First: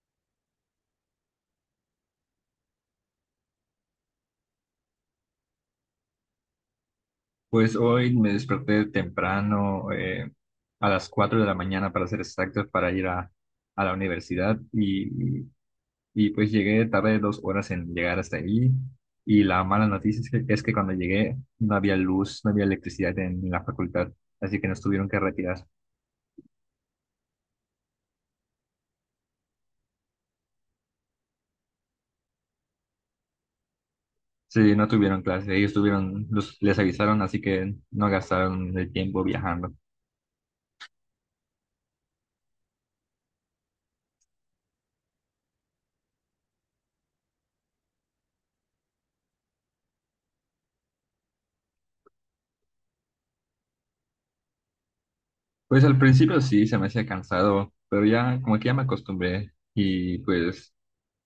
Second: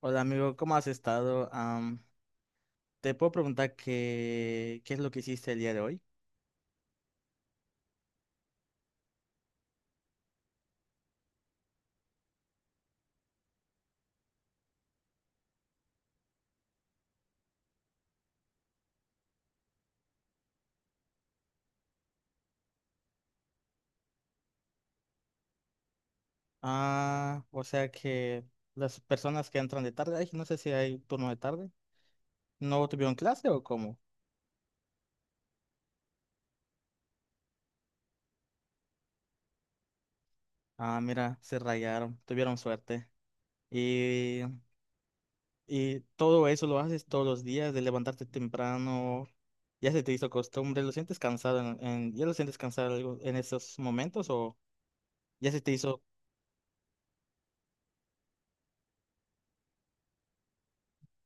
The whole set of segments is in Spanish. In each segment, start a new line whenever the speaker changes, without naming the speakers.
Hola amigo, ¿cómo has estado? Te puedo preguntar qué es lo que hiciste el día de hoy.
Pues hoy me desperté temprano, a las 4 de la mañana para ser exactos, para ir a la universidad y pues llegué tarde 2 horas en llegar hasta ahí y la mala noticia es es que cuando llegué no había luz, no había electricidad en la facultad, así que nos tuvieron que retirar.
Ah, o sea que las personas que entran de tarde, ay, no sé si hay turno de tarde, ¿no tuvieron clase o cómo?
Sí, no tuvieron clase, les avisaron, así que no gastaron el tiempo viajando.
Ah, mira, se rayaron, tuvieron suerte. Y, y todo eso lo haces todos los días, de levantarte temprano, ya se te hizo costumbre, ¿lo sientes cansado ya lo sientes cansado algo en esos momentos o ya se te
Pues al
hizo?
principio sí se me hacía cansado, pero ya como que ya me acostumbré y pues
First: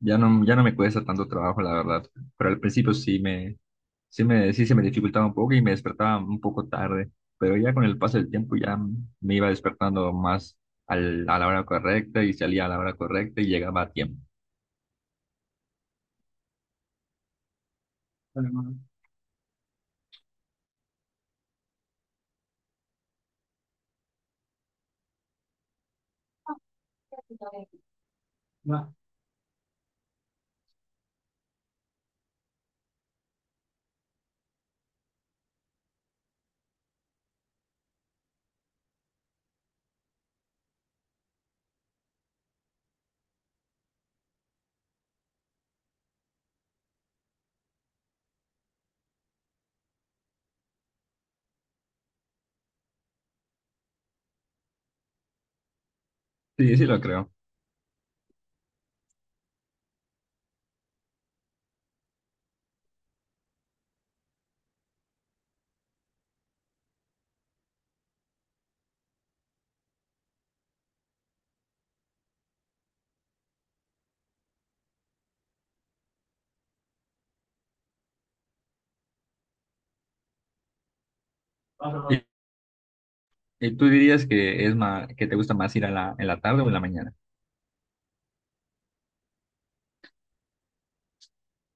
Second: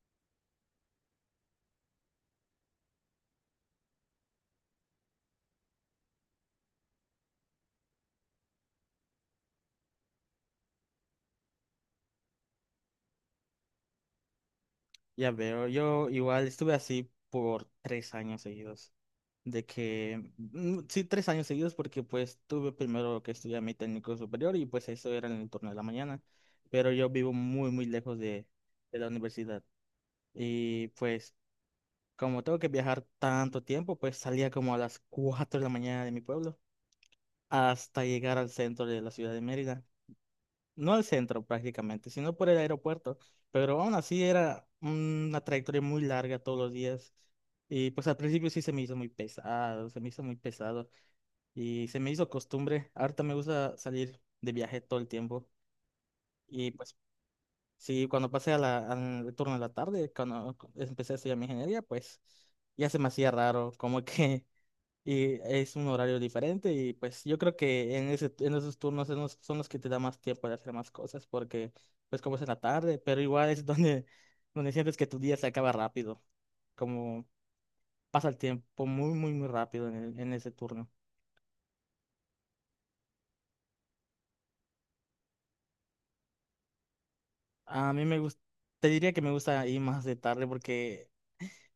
ya no, ya no me cuesta tanto trabajo, la verdad. Pero al principio sí se me dificultaba un poco y me despertaba un poco tarde, pero ya con el paso del tiempo ya me iba despertando más a la hora correcta y salía a la hora correcta y llegaba a tiempo.
Ya veo, yo igual estuve así por 3 años seguidos, de que, sí, 3 años seguidos porque pues tuve primero que estudiar mi técnico superior y pues eso era en el turno de la mañana, pero yo vivo muy, muy lejos de la universidad y pues como tengo que viajar tanto tiempo, pues salía como a las 4 de la mañana de mi pueblo hasta llegar al centro de la ciudad de Mérida, no al centro prácticamente, sino por el aeropuerto. Pero aún así era una trayectoria muy larga todos los días. Y pues al principio sí se me hizo muy pesado, se me hizo muy pesado y se me hizo costumbre. Ahorita me gusta salir de viaje todo el tiempo. Y
Sí, sí
pues
lo creo.
sí, cuando pasé a al retorno de la tarde, cuando empecé a estudiar mi ingeniería, pues ya se me hacía raro, como que y es un horario diferente y pues yo creo que en esos turnos son los que te da más tiempo de hacer más cosas porque pues como es en la tarde, pero igual es donde sientes que tu día se acaba rápido, como pasa el tiempo muy, muy, muy rápido en ese turno.
¿Y, y tú dirías que es más, que te gusta más ir a en la tarde o en la mañana?
A mí me gusta, te diría que me gusta ir más de tarde porque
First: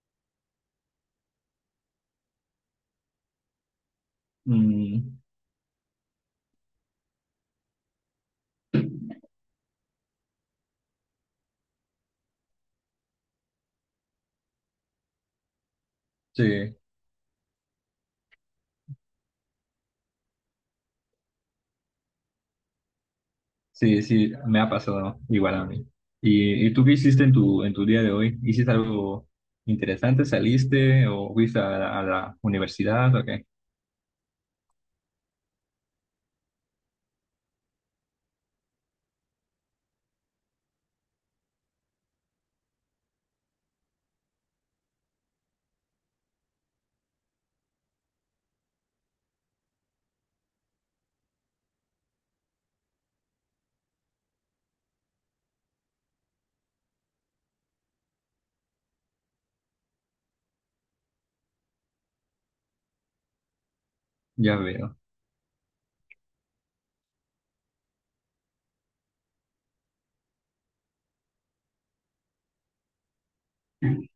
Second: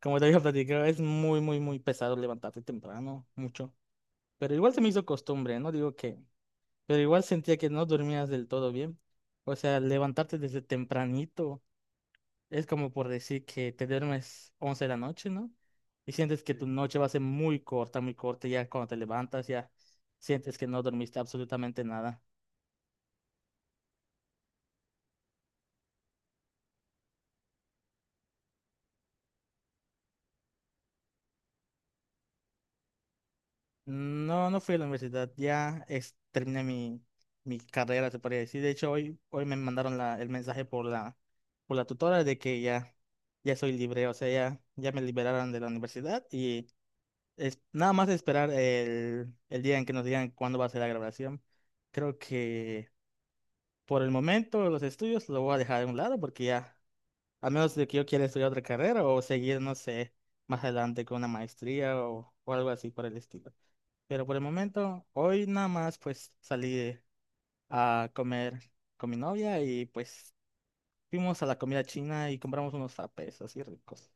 como te había platicado es muy, muy, muy pesado levantarte temprano, mucho, pero igual se me hizo
Mm,
costumbre, no digo que, pero igual sentía que no dormías del todo bien, o sea, levantarte desde tempranito. Es como por decir que te duermes 11 de la noche, ¿no? Y sientes que tu
sí.
noche va a ser muy corta, y ya cuando te levantas ya sientes que no dormiste absolutamente nada.
Sí, sí, me ha pasado igual a mí. ¿ y tú qué hiciste en en tu día de hoy? ¿Hiciste algo interesante? ¿Saliste o fuiste a a la universidad? ¿O qué?
No, no fui a la universidad, terminé mi carrera, se podría decir. De hecho, hoy me mandaron el mensaje por la tutora de que ya soy libre, o sea, ya me liberaron de la universidad y es nada más esperar el día en que nos digan cuándo va a ser la grabación. Creo que. Por el momento, los estudios los voy a dejar a un lado porque ya, a menos de que yo quiera estudiar otra carrera o seguir, no sé, más adelante con una maestría o algo así por el estilo. Pero por el
Ya veo.
momento, hoy nada más pues salí a comer con mi novia y pues fuimos a la comida china y compramos unos zapes así ricos.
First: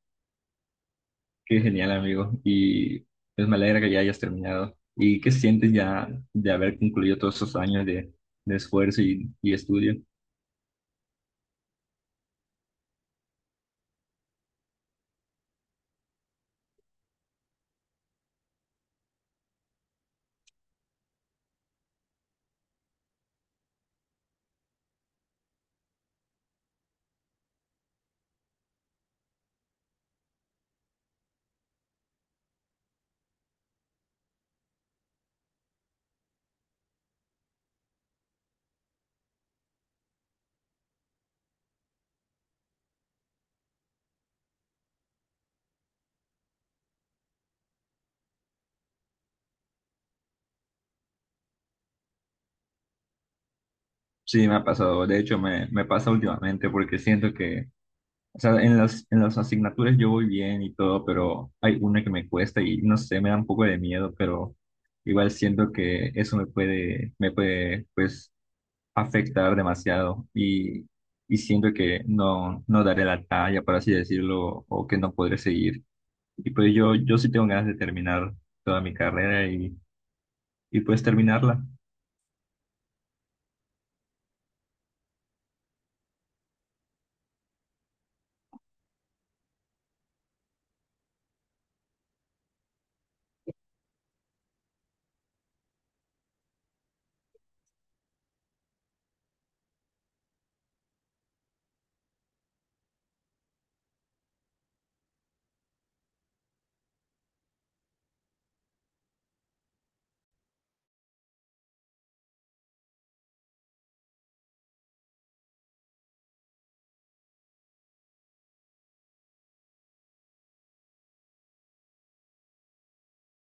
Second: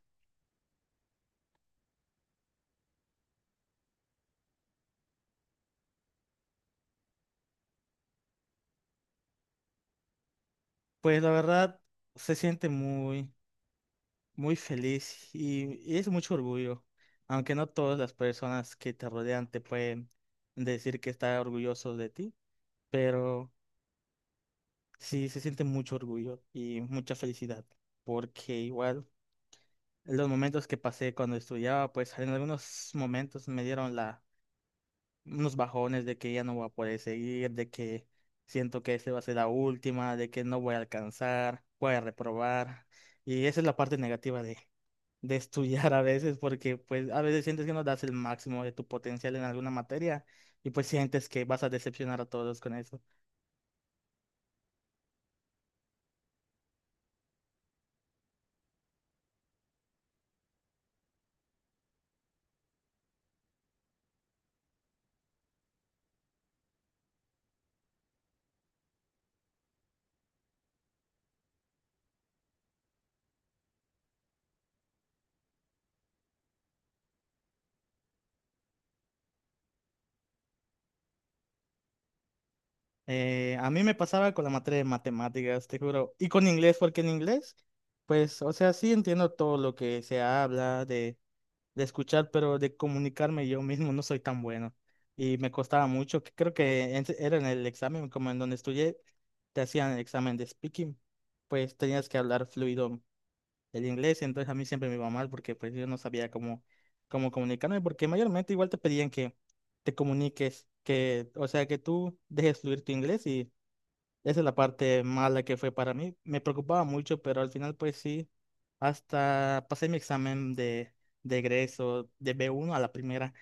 Qué genial, amigo. Y pues me alegra que ya hayas terminado. ¿Y qué sientes ya de haber concluido todos esos años de esfuerzo y estudio?
Pues la verdad, se siente muy, muy feliz y es mucho orgullo, aunque no todas las personas que te rodean te pueden decir que está orgulloso de ti, pero sí se siente mucho orgullo y mucha felicidad, porque igual en los momentos que pasé cuando estudiaba, pues en algunos momentos me dieron unos bajones de que ya no voy a poder seguir, de que siento que esta va a ser la última, de que no voy a alcanzar, voy a reprobar, y esa es la parte negativa de estudiar a veces, porque pues a veces sientes que no das el máximo de tu potencial en alguna materia, y pues sientes que vas a decepcionar a todos con eso.
Sí, me ha pasado. De hecho, me pasa últimamente porque siento que. O sea, en en las asignaturas yo voy bien y todo, pero hay una que me cuesta y no sé, me da un poco de miedo, pero igual siento que eso me puede, pues, afectar demasiado y siento que no daré la talla, por así decirlo, o que no podré seguir. Y pues yo sí tengo ganas de terminar toda mi carrera y pues terminarla.
A mí me pasaba con la materia de matemáticas, te juro. Y con inglés, porque en inglés, pues, o sea, sí entiendo todo lo que se habla, de escuchar, pero de comunicarme yo mismo no soy tan bueno. Y me costaba mucho, que creo que era en el examen, como en donde estudié, te hacían el examen de speaking, pues tenías que hablar fluido el inglés, entonces a mí siempre me iba mal porque pues yo no sabía cómo comunicarme, porque mayormente igual te pedían que te comuniques, que, o sea, que tú dejes fluir tu inglés y esa es la parte mala que fue para mí. Me preocupaba mucho, pero al final pues sí, hasta pasé mi examen de egreso de B1 a la primera.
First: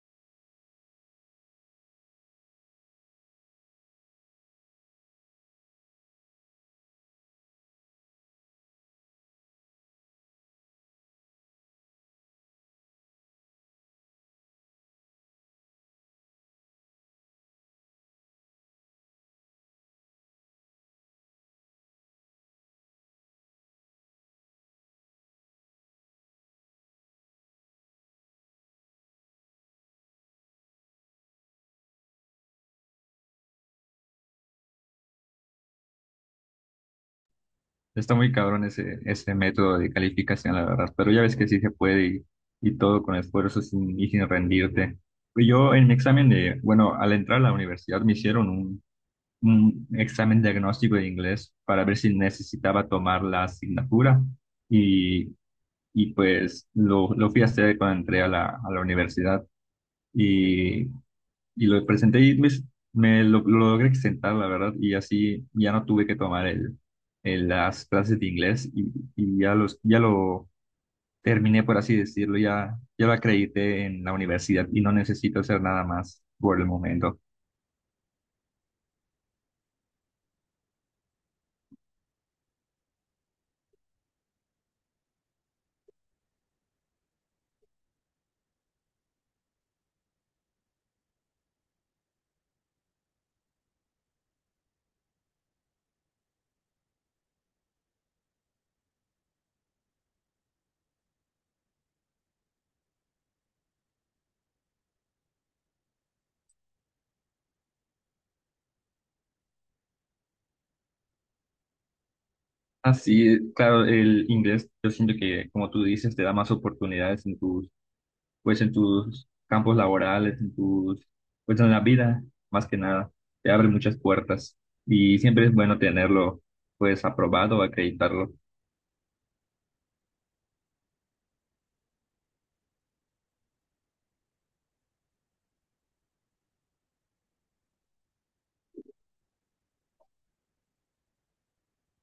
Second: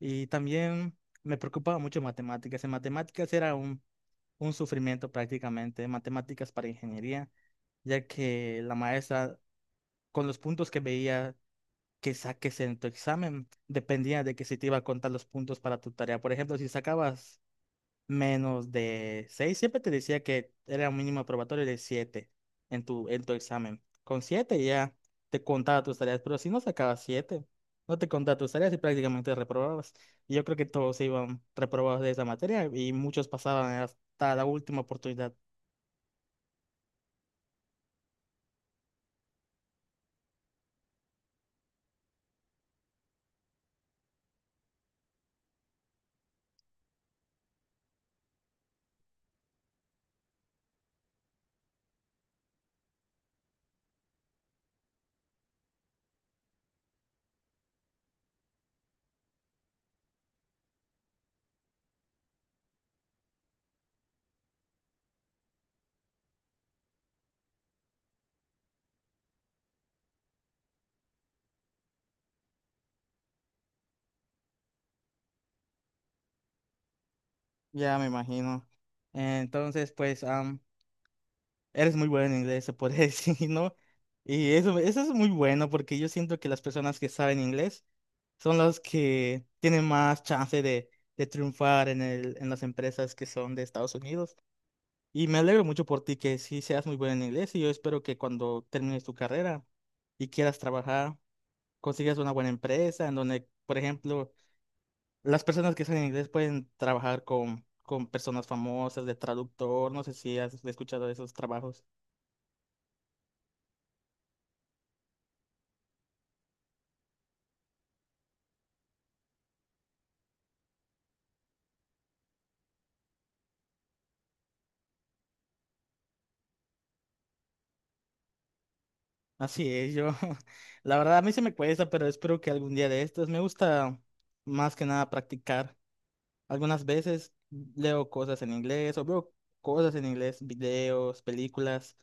Y también me preocupaba mucho matemáticas. En matemáticas era un sufrimiento prácticamente, matemáticas para ingeniería, ya que la maestra con los puntos que veía que saques en tu examen dependía de que si te iba a contar los puntos para tu tarea. Por ejemplo, si sacabas menos de 6 siempre te decía que era un mínimo probatorio de 7 en tu examen. Con 7 ya te contaba tus tareas, pero si no sacabas 7 no te contaba tus tareas y prácticamente reprobabas. Y yo creo que todos iban reprobados de esa materia y muchos pasaban hasta la última oportunidad.
Está muy cabrón ese método de calificación, la verdad, pero ya ves que sí se puede y todo con esfuerzo sin, y sin rendirte. Yo en mi examen de, bueno, al entrar a la universidad me hicieron un examen diagnóstico de inglés para ver si necesitaba tomar la asignatura y, y pues lo fui a hacer cuando entré a a la universidad y y lo presenté y lo logré exentar, la verdad, y así ya no tuve que tomar las clases de inglés y ya, ya lo terminé, por así decirlo, ya, ya lo acredité en la universidad y no necesito hacer nada más por el momento.
Ya me imagino. Entonces, pues, eres muy bueno en inglés, se puede decir, ¿no? Y eso es muy bueno porque yo siento que las personas que saben inglés son los que tienen más chance de triunfar en las empresas que son de Estados Unidos. Y me alegro mucho por ti que sí seas muy buena en inglés y yo espero que cuando termines tu carrera y quieras trabajar, consigas una buena empresa en donde, por ejemplo, las personas que saben inglés pueden trabajar con personas famosas de traductor, no sé si has escuchado de esos trabajos.
Así, claro, el inglés, yo siento que, como tú dices, te da más oportunidades en tu pues en tus campos laborales, en tus, pues en la vida, más que nada, te abre muchas puertas y siempre es bueno tenerlo, pues aprobado o acreditarlo.
Así es, yo, la verdad a mí se me cuesta, pero espero que algún día de estos me gusta más que nada practicar. Algunas veces leo cosas en inglés o veo cosas en inglés, videos, películas,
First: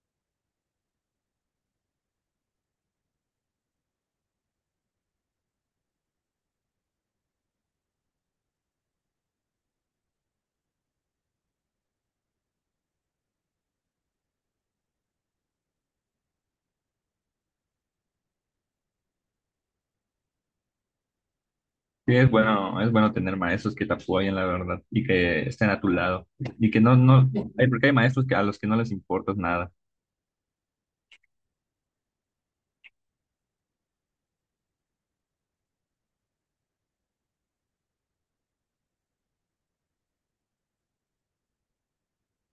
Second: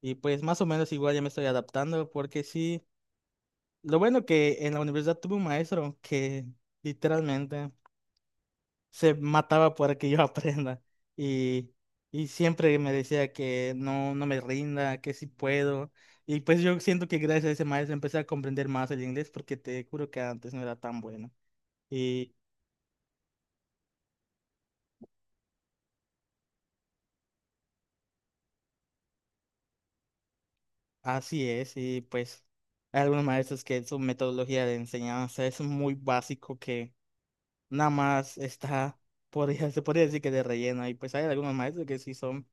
y pues más o menos igual ya me estoy adaptando porque sí, lo bueno que en la universidad tuve un maestro que literalmente se mataba para que yo aprenda y, y siempre me decía que no, no me rinda, que sí puedo, y pues yo siento que gracias a ese maestro empecé a comprender más el inglés porque te juro que antes no era tan bueno.
Sí, es bueno tener maestros que te apoyen, la verdad, y que estén a tu lado. Y que no, no, hay, porque hay maestros que a los que no les importa nada.
Así es, y pues hay algunos maestros que su metodología de enseñanza es muy básico que nada más está, se podría decir que de relleno, y pues hay algunos maestros que sí son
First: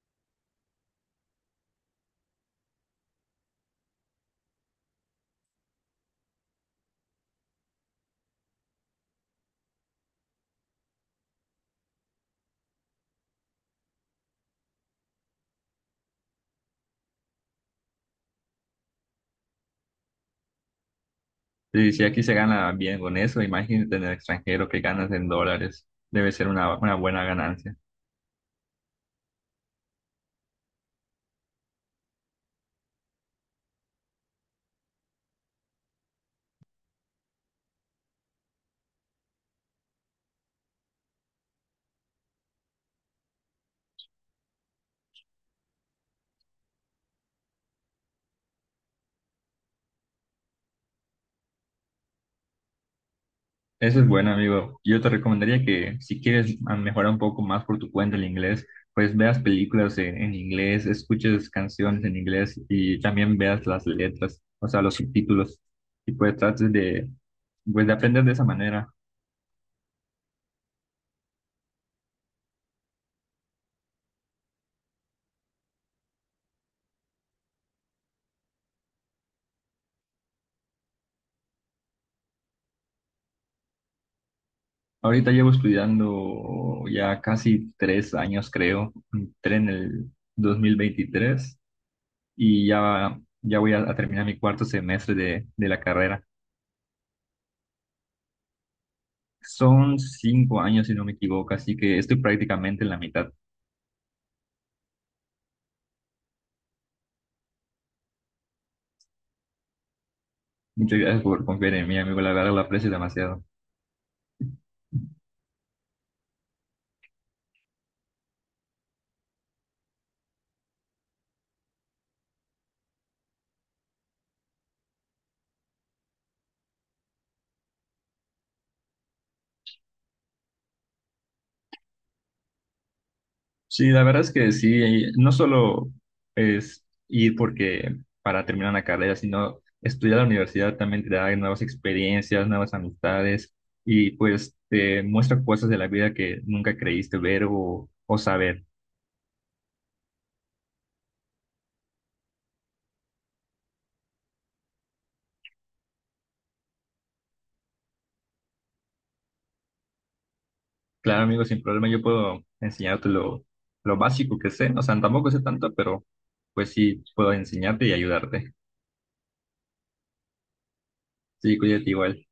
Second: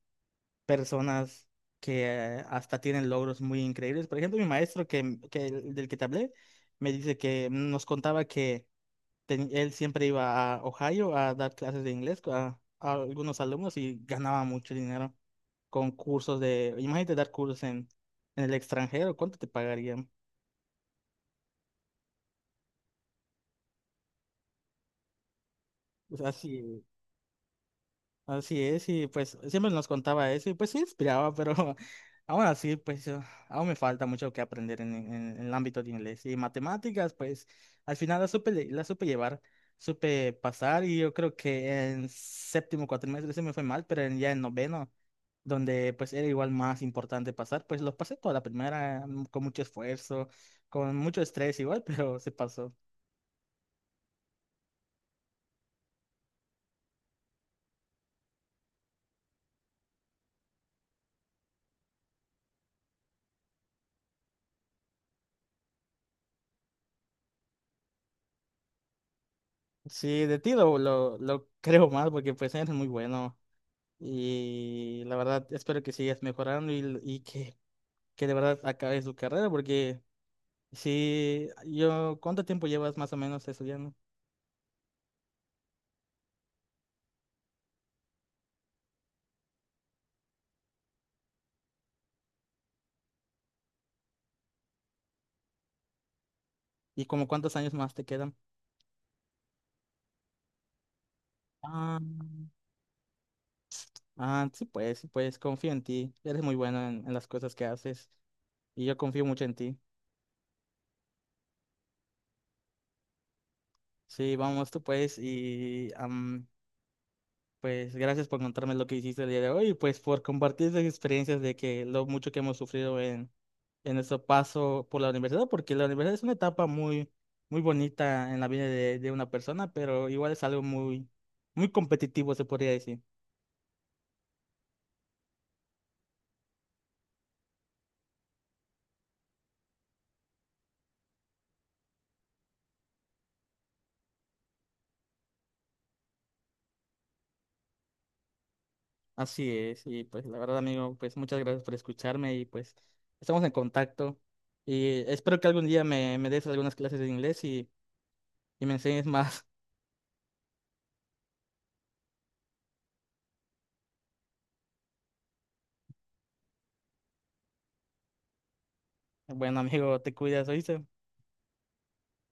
personas que hasta tienen logros muy increíbles. Por ejemplo, mi maestro del que te hablé me dice que nos contaba que él siempre iba a Ohio a dar clases de inglés a algunos alumnos y ganaba mucho dinero con cursos imagínate dar cursos en el extranjero, ¿cuánto te pagarían?
Y si aquí se gana bien con eso, imagínate en el extranjero que ganas en dólares,
O sea,
debe ser
si.
una buena ganancia.
Así es, y pues siempre nos contaba eso, y pues sí inspiraba, pero aún así, pues aún me falta mucho que aprender en el ámbito de inglés. Y matemáticas, pues al final la supe llevar, supe pasar, y yo creo que en séptimo cuatrimestre se me fue mal, pero ya en noveno, donde pues era igual más importante pasar, pues lo pasé toda la primera, con mucho esfuerzo, con mucho estrés igual, pero se pasó.
Eso es bueno, amigo. Yo te recomendaría que si quieres ah, mejorar un poco más por tu cuenta el inglés, pues veas películas en inglés, escuches canciones en inglés y también veas las letras, o sea, los subtítulos. Y pues trates de, pues, de aprender de esa manera.
Sí, de ti lo creo más, porque pues eres muy bueno. Y la verdad, espero que sigas mejorando y que de verdad acabes tu carrera, porque si yo, ¿cuánto tiempo llevas más o menos estudiando?
Ahorita llevo estudiando ya casi 3 años, creo. Entré en el 2023 y ya, ya voy a terminar mi 4.º semestre de la carrera.
¿Y como cuántos años más te quedan?
Son 5 años, si no me equivoco, así que
Ah,
estoy prácticamente en la mitad.
ah, sí, pues confío en ti. Eres muy bueno en las cosas que haces y yo confío mucho en ti.
Muchas gracias por confiar en mí, amigo. La verdad lo aprecio demasiado.
Sí, vamos tú pues y pues gracias por contarme lo que hiciste el día de hoy y pues por compartir esas experiencias de que lo mucho que hemos sufrido en nuestro paso por la universidad, porque la universidad es una etapa muy, muy bonita en la vida de una persona, pero igual es algo muy, muy competitivo, se podría decir.
Sí, la verdad es que sí, no solo es ir porque para terminar una carrera, sino estudiar en la universidad también te da nuevas experiencias, nuevas amistades y pues te muestra cosas de la vida que nunca creíste ver o saber.
Así es, y pues la verdad, amigo, pues muchas gracias por escucharme y pues estamos en contacto y espero que algún día me des algunas clases de inglés y me enseñes más.
Claro, amigo, sin problema, yo puedo enseñarte lo básico que sé. O sea, tampoco sé tanto, pero pues sí puedo enseñarte y ayudarte.
Bueno, amigo, te cuidas, ¿oíste?
Sí, cuídate igual.